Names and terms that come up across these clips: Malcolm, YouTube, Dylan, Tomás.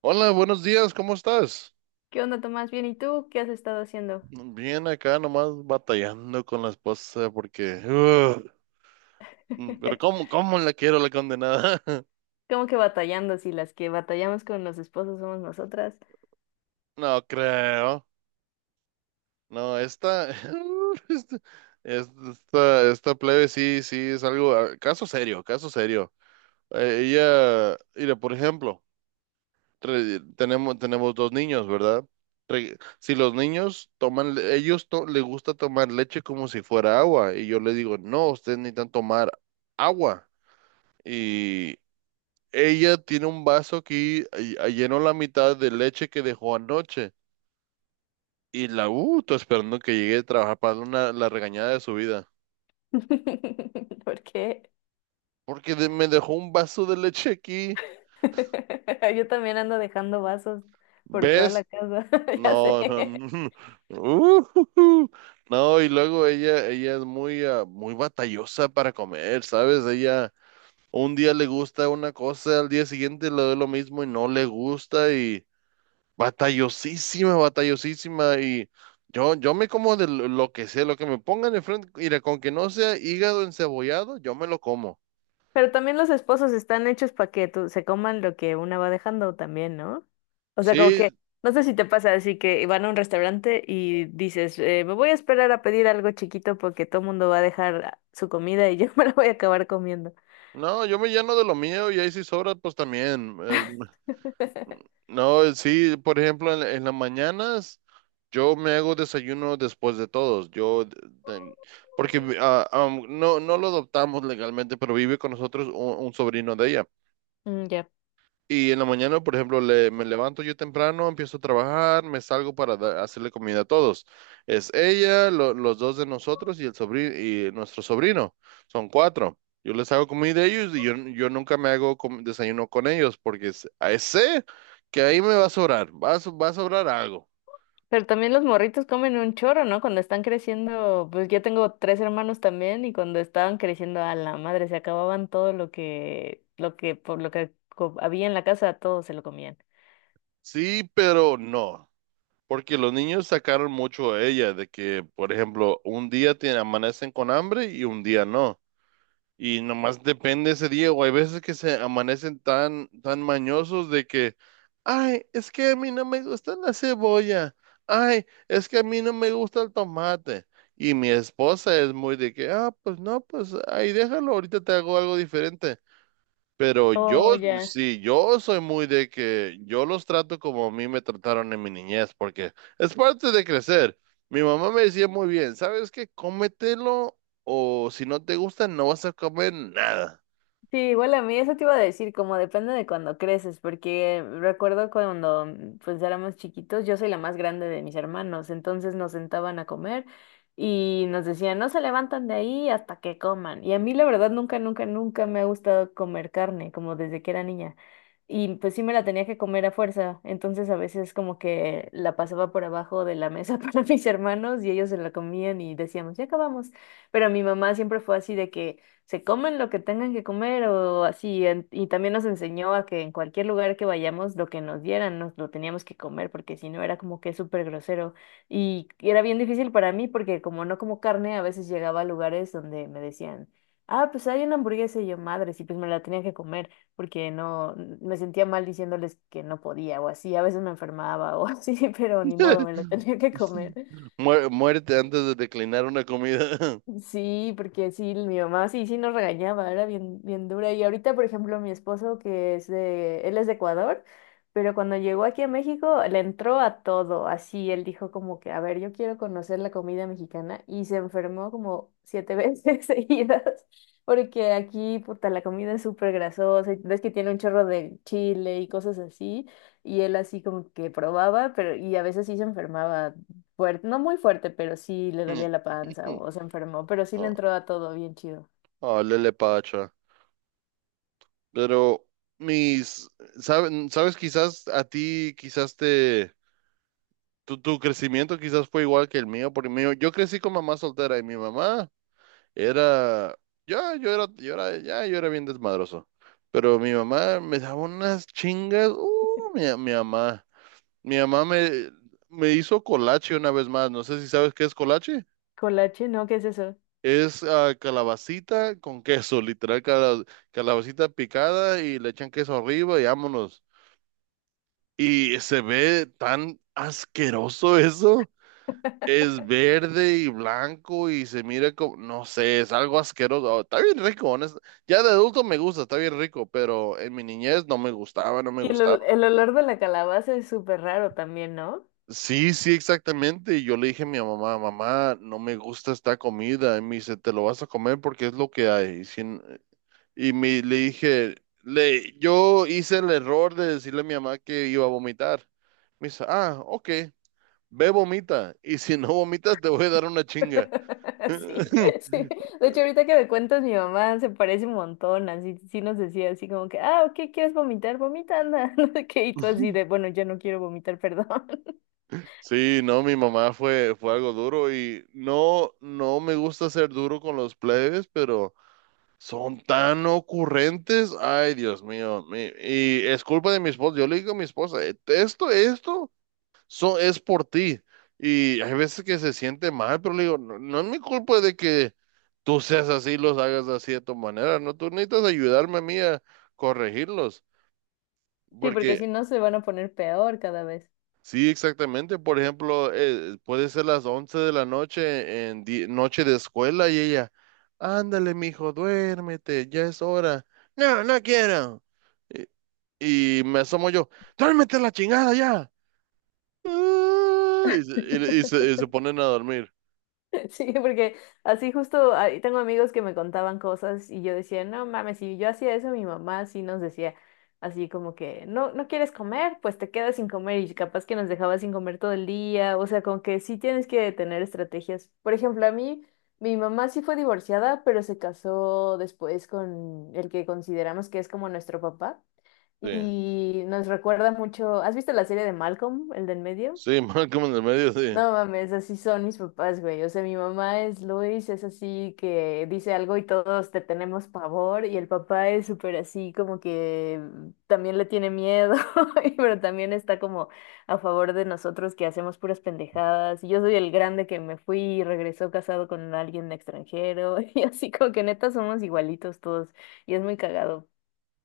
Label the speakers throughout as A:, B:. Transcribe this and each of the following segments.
A: Hola, buenos días, ¿cómo estás?
B: ¿Qué onda, Tomás? Bien, ¿y tú qué has estado haciendo?
A: Bien acá nomás batallando con la esposa porque... pero ¿cómo, cómo la quiero la condenada?
B: ¿Cómo que batallando si las que batallamos con los esposos somos nosotras?
A: No creo. No, Esta, esta plebe sí, sí, es algo... Caso serio, caso serio. Ella... Mira, por ejemplo. Tenemos dos niños, ¿verdad? Si los niños toman, les gusta tomar leche como si fuera agua, y yo le digo, no, ustedes necesitan tomar agua. Y ella tiene un vaso aquí, y llenó la mitad de leche que dejó anoche, y estoy esperando que llegue a trabajar para darle la regañada de su vida,
B: ¿Por qué?
A: porque me dejó un vaso de leche aquí,
B: Yo también ando dejando vasos por toda la
A: ¿ves?
B: casa, ya
A: No, no,
B: sé.
A: no. Ujujú. No, y luego ella es muy batallosa para comer, ¿sabes? Ella un día le gusta una cosa, al día siguiente le doy lo mismo y no le gusta y batallosísima, batallosísima, y yo me como de lo que sea, lo que me pongan enfrente, mira, con que no sea hígado encebollado, yo me lo como.
B: Pero también los esposos están hechos para que se coman lo que una va dejando también, ¿no? O sea, como
A: Sí,
B: que no sé si te pasa así que van a un restaurante y dices, me voy a esperar a pedir algo chiquito porque todo el mundo va a dejar su comida y yo me la voy a acabar comiendo.
A: no, yo me lleno de lo mío y ahí si sobra, pues también. No, sí, por ejemplo, en las mañanas yo me hago desayuno después de todos. De- Porque no, no lo adoptamos legalmente, pero vive con nosotros un sobrino de ella.
B: Mm, ya.
A: Y en la mañana, por ejemplo, me levanto yo temprano, empiezo a trabajar, me salgo para hacerle comida a todos. Es ella, los dos de nosotros y el sobrino y nuestro sobrino. Son cuatro. Yo les hago comida a ellos y yo nunca me hago desayuno con ellos porque ahí sé que ahí me va a sobrar, va a sobrar algo.
B: Pero también los morritos comen un chorro, ¿no? Cuando están creciendo, pues yo tengo tres hermanos también y cuando estaban creciendo a la madre se acababan todo lo que, por lo que co- había en la casa, todo se lo comían.
A: Sí, pero no. Porque los niños sacaron mucho a ella de que, por ejemplo, un día tiene, amanecen con hambre y un día no. Y nomás depende ese día, o hay veces que se amanecen tan mañosos de que, ay, es que a mí no me gusta la cebolla, ay, es que a mí no me gusta el tomate. Y mi esposa es muy de que, ah, pues no, pues ahí déjalo, ahorita te hago algo diferente. Pero
B: Oh, ya.
A: sí, yo soy muy de que yo los trato como a mí me trataron en mi niñez, porque es parte de crecer. Mi mamá me decía muy bien, ¿sabes qué? Cómetelo, o si no te gusta no vas a comer nada.
B: Sí, igual a mí eso te iba a decir, como depende de cuando creces, porque recuerdo cuando pues éramos chiquitos, yo soy la más grande de mis hermanos, entonces nos sentaban a comer y nos decían, no se levantan de ahí hasta que coman. Y a mí la verdad nunca, nunca, nunca me ha gustado comer carne, como desde que era niña. Y pues sí me la tenía que comer a fuerza, entonces a veces como que la pasaba por abajo de la mesa para mis hermanos y ellos se la comían y decíamos, ya acabamos. Pero mi mamá siempre fue así de que se comen lo que tengan que comer o así. Y también nos enseñó a que en cualquier lugar que vayamos, lo que nos dieran, nos lo teníamos que comer, porque si no era como que súper grosero. Y era bien difícil para mí, porque como no como carne, a veces llegaba a lugares donde me decían, ah, pues hay una hamburguesa y yo, madres, y pues me la tenía que comer, porque no, me sentía mal diciéndoles que no podía o así. A veces me enfermaba o así, pero ni modo, me lo tenía que comer.
A: Muérete antes de declinar una comida.
B: Sí, porque sí, mi mamá sí, sí nos regañaba, era bien, bien dura. Y ahorita, por ejemplo, mi esposo, que es de, él es de Ecuador, pero cuando llegó aquí a México, le entró a todo, así, él dijo como que, a ver, yo quiero conocer la comida mexicana, y se enfermó como 7 veces seguidas, porque aquí, puta, la comida es súper grasosa, y ves que tiene un chorro de chile y cosas así, y él así como que probaba, pero, y a veces sí se enfermaba fuerte, no muy fuerte, pero sí le dolía la panza o se enfermó, pero sí le
A: Oh,
B: entró a todo bien chido.
A: oh, lele pacha. Pero mis, ¿sabes? Quizás a ti, tu crecimiento quizás fue igual que el mío, porque mío, yo crecí con mamá soltera y mi mamá. Era, ya, yo era, ya, yo era bien desmadroso. Pero mi mamá me daba unas chingas. Mi mamá. Mi mamá me, me hizo colache una vez más. No sé si sabes qué es colache.
B: Colache, ¿no? ¿Qué es eso?
A: Es calabacita con queso, literal, calabacita picada y le echan queso arriba y vámonos. Y se ve tan asqueroso eso. Es verde y blanco y se mira como, no sé, es algo asqueroso. Está bien rico, honesto. Ya de adulto me gusta, está bien rico, pero en mi niñez no me gustaba, no me
B: Y el,
A: gustaba.
B: ol- el olor de la calabaza es súper raro también, ¿no?
A: Sí, sí, exactamente. Y yo le dije a mi mamá, mamá, no me gusta esta comida. Y me dice, te lo vas a comer porque es lo que hay. Y, sin- y me, le dije, yo hice el error de decirle a mi mamá que iba a vomitar. Me dice, ah, ok, vomita. Y si no vomitas, te voy a dar una chinga.
B: Sí, sí. De hecho, ahorita que me cuentas, mi mamá se parece un montón, así, sí nos decía así como que, ah, ok, ¿quieres vomitar? Vomita, anda, no sé qué, y tú así de, bueno, ya no quiero vomitar, perdón.
A: Sí, no, mi mamá fue algo duro y no, no me gusta ser duro con los plebes, pero son tan ocurrentes. Ay, Dios mío. Y es culpa de mi esposa. Yo le digo a mi esposa, esto es por ti. Y hay veces que se siente mal, pero le digo, no, no es mi culpa de que tú seas así, los hagas así de tu manera. No, tú necesitas ayudarme a mí a corregirlos.
B: Sí, porque si no se van a poner peor cada vez.
A: Sí, exactamente. Por ejemplo, puede ser las 11 de la noche en noche de escuela y ella, ándale, mijo, duérmete, ya es hora. No, no quiero. Y me asomo yo, duérmete la chingada ya. Y se ponen a dormir.
B: Sí, porque así justo ahí tengo amigos que me contaban cosas y yo decía, no mames, si yo hacía eso, mi mamá sí nos decía así como que, no, no quieres comer, pues te quedas sin comer y capaz que nos dejaba sin comer todo el día, o sea, como que sí tienes que tener estrategias. Por ejemplo, a mí, mi mamá sí fue divorciada, pero se casó después con el que consideramos que es como nuestro papá
A: Sí,
B: y nos recuerda mucho, ¿has visto la serie de Malcolm, el del medio?
A: sí, más como en el medio, sí.
B: No mames, así son mis papás, güey. O sea, mi mamá es Luis, es así que dice algo y todos te tenemos pavor. Y el papá es súper así, como que también le tiene miedo, pero también está como a favor de nosotros que hacemos puras pendejadas. Y yo soy el grande que me fui y regresó casado con alguien extranjero. Y así como que neta somos igualitos todos. Y es muy cagado.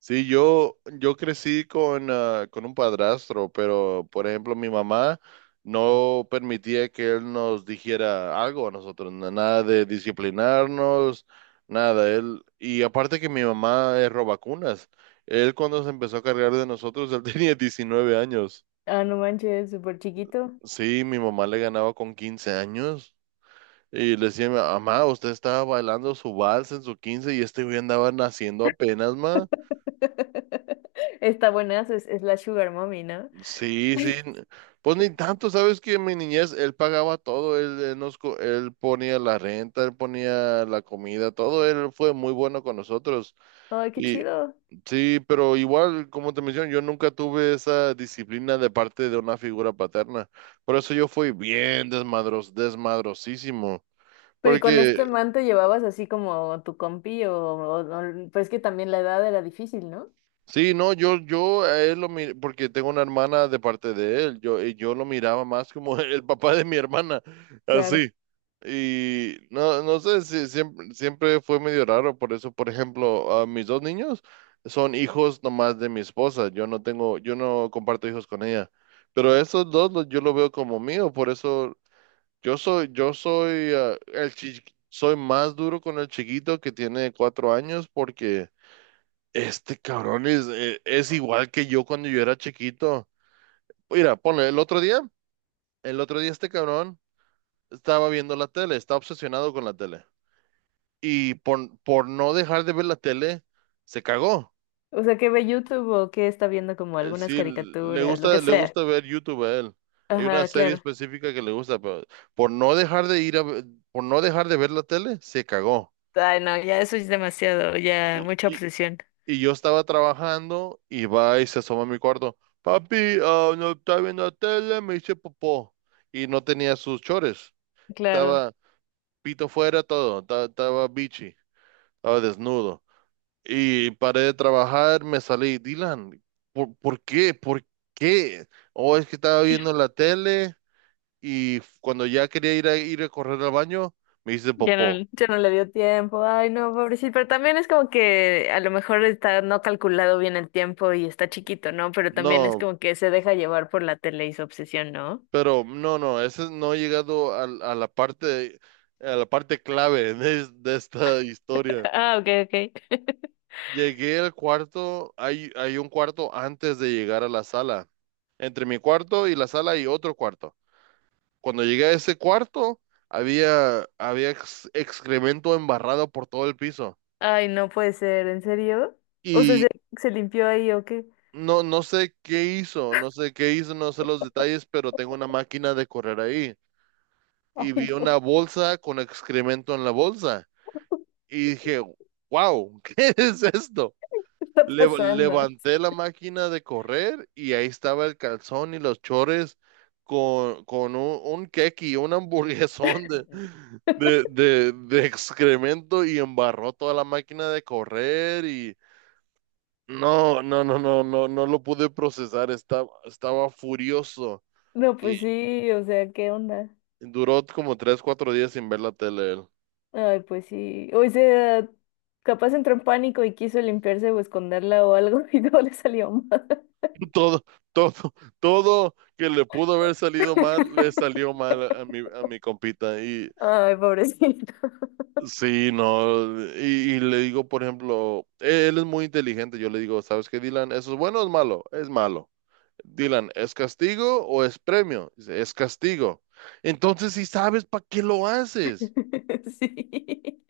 A: Sí, yo crecí con, con un padrastro, pero por ejemplo mi mamá no permitía que él nos dijera algo a nosotros, nada de disciplinarnos, nada. Él, y aparte que mi mamá es robacunas, él cuando se empezó a cargar de nosotros, él tenía 19 años.
B: Ah, no manches, súper chiquito.
A: Sí, mi mamá le ganaba con 15 años y le decía, mamá, usted estaba bailando su vals en su 15 y este güey andaba naciendo apenas, ma.
B: Está buenazo, es la Sugar Mommy, ¿no?
A: Sí, sí. n- Pues ni tanto, sabes que en mi niñez él pagaba todo, él nos, él ponía la renta, él ponía la comida, todo, él fue muy bueno con nosotros.
B: Ay, qué
A: Y
B: chido.
A: sí, pero igual, como te menciono, yo nunca tuve esa disciplina de parte de una figura paterna. Por eso yo fui bien desmadrosísimo.
B: Pero ¿y con este
A: Porque
B: man te llevabas así como tu compi o no? Pues es que también la edad era difícil, ¿no?
A: sí, no, yo a él lo miré, porque tengo una hermana de parte de él, yo, y yo lo miraba más como el papá de mi hermana,
B: Claro.
A: así. Y no, no sé, si siempre fue medio raro, por eso, por ejemplo, a mis dos niños son hijos nomás de mi esposa, yo no tengo, yo no comparto hijos con ella, pero esos dos yo lo veo como mío, por eso yo soy, soy más duro con el chiquito que tiene 4 años, porque... Este cabrón es igual que yo cuando yo era chiquito. Mira, ponle, el otro día este cabrón estaba viendo la tele, está obsesionado con la tele. Y por no dejar de ver la tele, se cagó.
B: O sea, que ve YouTube o que está viendo como algunas
A: Sí,
B: caricaturas, lo que
A: le
B: sea.
A: gusta ver YouTube a él. Hay una
B: Ajá,
A: serie
B: claro.
A: específica que le gusta, pero por no dejar de ir a, ve- por no dejar de ver la tele, se cagó.
B: Ay, no, ya eso es demasiado, ya
A: Y,
B: mucha
A: y,
B: obsesión.
A: Y yo estaba trabajando y va y se asoma a mi cuarto. Papi, ah, no está viendo la tele, me hice popó. Y no tenía sus chores.
B: Claro.
A: Estaba pito fuera todo. Estaba bichi. Estaba desnudo. Y paré de trabajar, me salí. Dylan, ¿por qué? ¿Por qué? Oh, es que estaba viendo la tele y cuando ya quería ir a correr al baño, me hice
B: Ya
A: popó.
B: no, ya no le dio tiempo. Ay, no, pobrecito. Pero también es como que a lo mejor está no calculado bien el tiempo y está chiquito, ¿no? Pero también es
A: No,
B: como que se deja llevar por la tele y su obsesión, ¿no?
A: pero no, no, ese no ha llegado a la parte, a la parte clave de, de esta historia.
B: Ah, ok, ok.
A: Llegué al cuarto, hay un cuarto antes de llegar a la sala. Entre mi cuarto y la sala hay otro cuarto. Cuando llegué a ese cuarto, había excremento embarrado por todo el piso.
B: Ay, no puede ser, ¿en serio? O sea,
A: Y
B: ¿se limpió ahí o qué?
A: no, no sé qué hizo, no sé qué hizo, no sé los detalles, pero tengo una máquina de correr ahí. Y
B: Ay,
A: vi
B: no,
A: una bolsa con excremento en la bolsa. Y dije, wow, ¿qué es esto?
B: ¿qué está pasando?
A: Levanté la máquina de correr y ahí estaba el calzón y los chores con un keki, un hamburguesón de excremento, y embarró toda la máquina de correr y no, no, no, no, no, no lo pude procesar, estaba furioso
B: No,
A: y
B: pues sí, o sea, ¿qué onda?
A: duró como 3, 4 días sin ver la tele. Él.
B: Ay, pues sí. O sea, capaz entró en pánico y quiso limpiarse o esconderla o algo y no le salió mal.
A: Todo, todo, todo que le pudo haber salido mal, le salió mal a a mi compita. Y
B: Ay, pobrecito.
A: sí, no, y le digo, por ejemplo, e, él es muy inteligente. Yo le digo, ¿sabes qué, Dylan? ¿Eso es bueno o es malo? Es malo. Dylan, ¿es castigo o es premio? Dice, es castigo. Entonces, si sabes, ¿para qué lo haces?
B: Sí.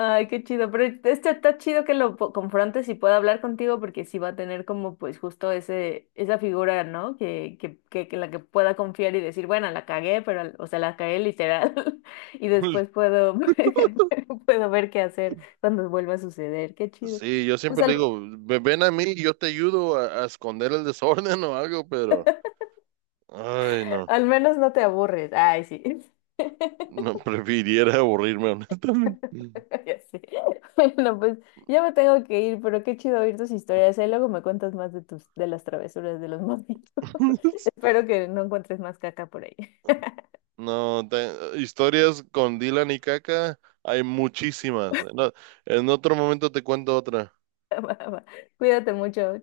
B: Ay, qué chido, pero este está chido que lo confrontes y pueda hablar contigo porque sí va a tener como pues justo ese, esa figura, ¿no? Que la que pueda confiar y decir, bueno, la cagué, pero, o sea, la cagué literal y después puedo, puedo ver qué hacer cuando vuelva a suceder, qué chido.
A: Sí, yo
B: Pues
A: siempre le digo, ven a mí y yo te ayudo a esconder el desorden o algo, pero, ay, no.
B: al menos no te aburres, ay, sí.
A: No, prefiriera aburrirme, honestamente.
B: Ya sé. Bueno, pues ya me tengo que ir, pero qué chido oír tus historias. Ahí luego me cuentas más de tus, de las travesuras de los monitos. Espero que no encuentres más caca por ahí.
A: No, historias con Dylan y Caca hay muchísimas. No, en otro momento te cuento otra.
B: Va, va. Cuídate mucho.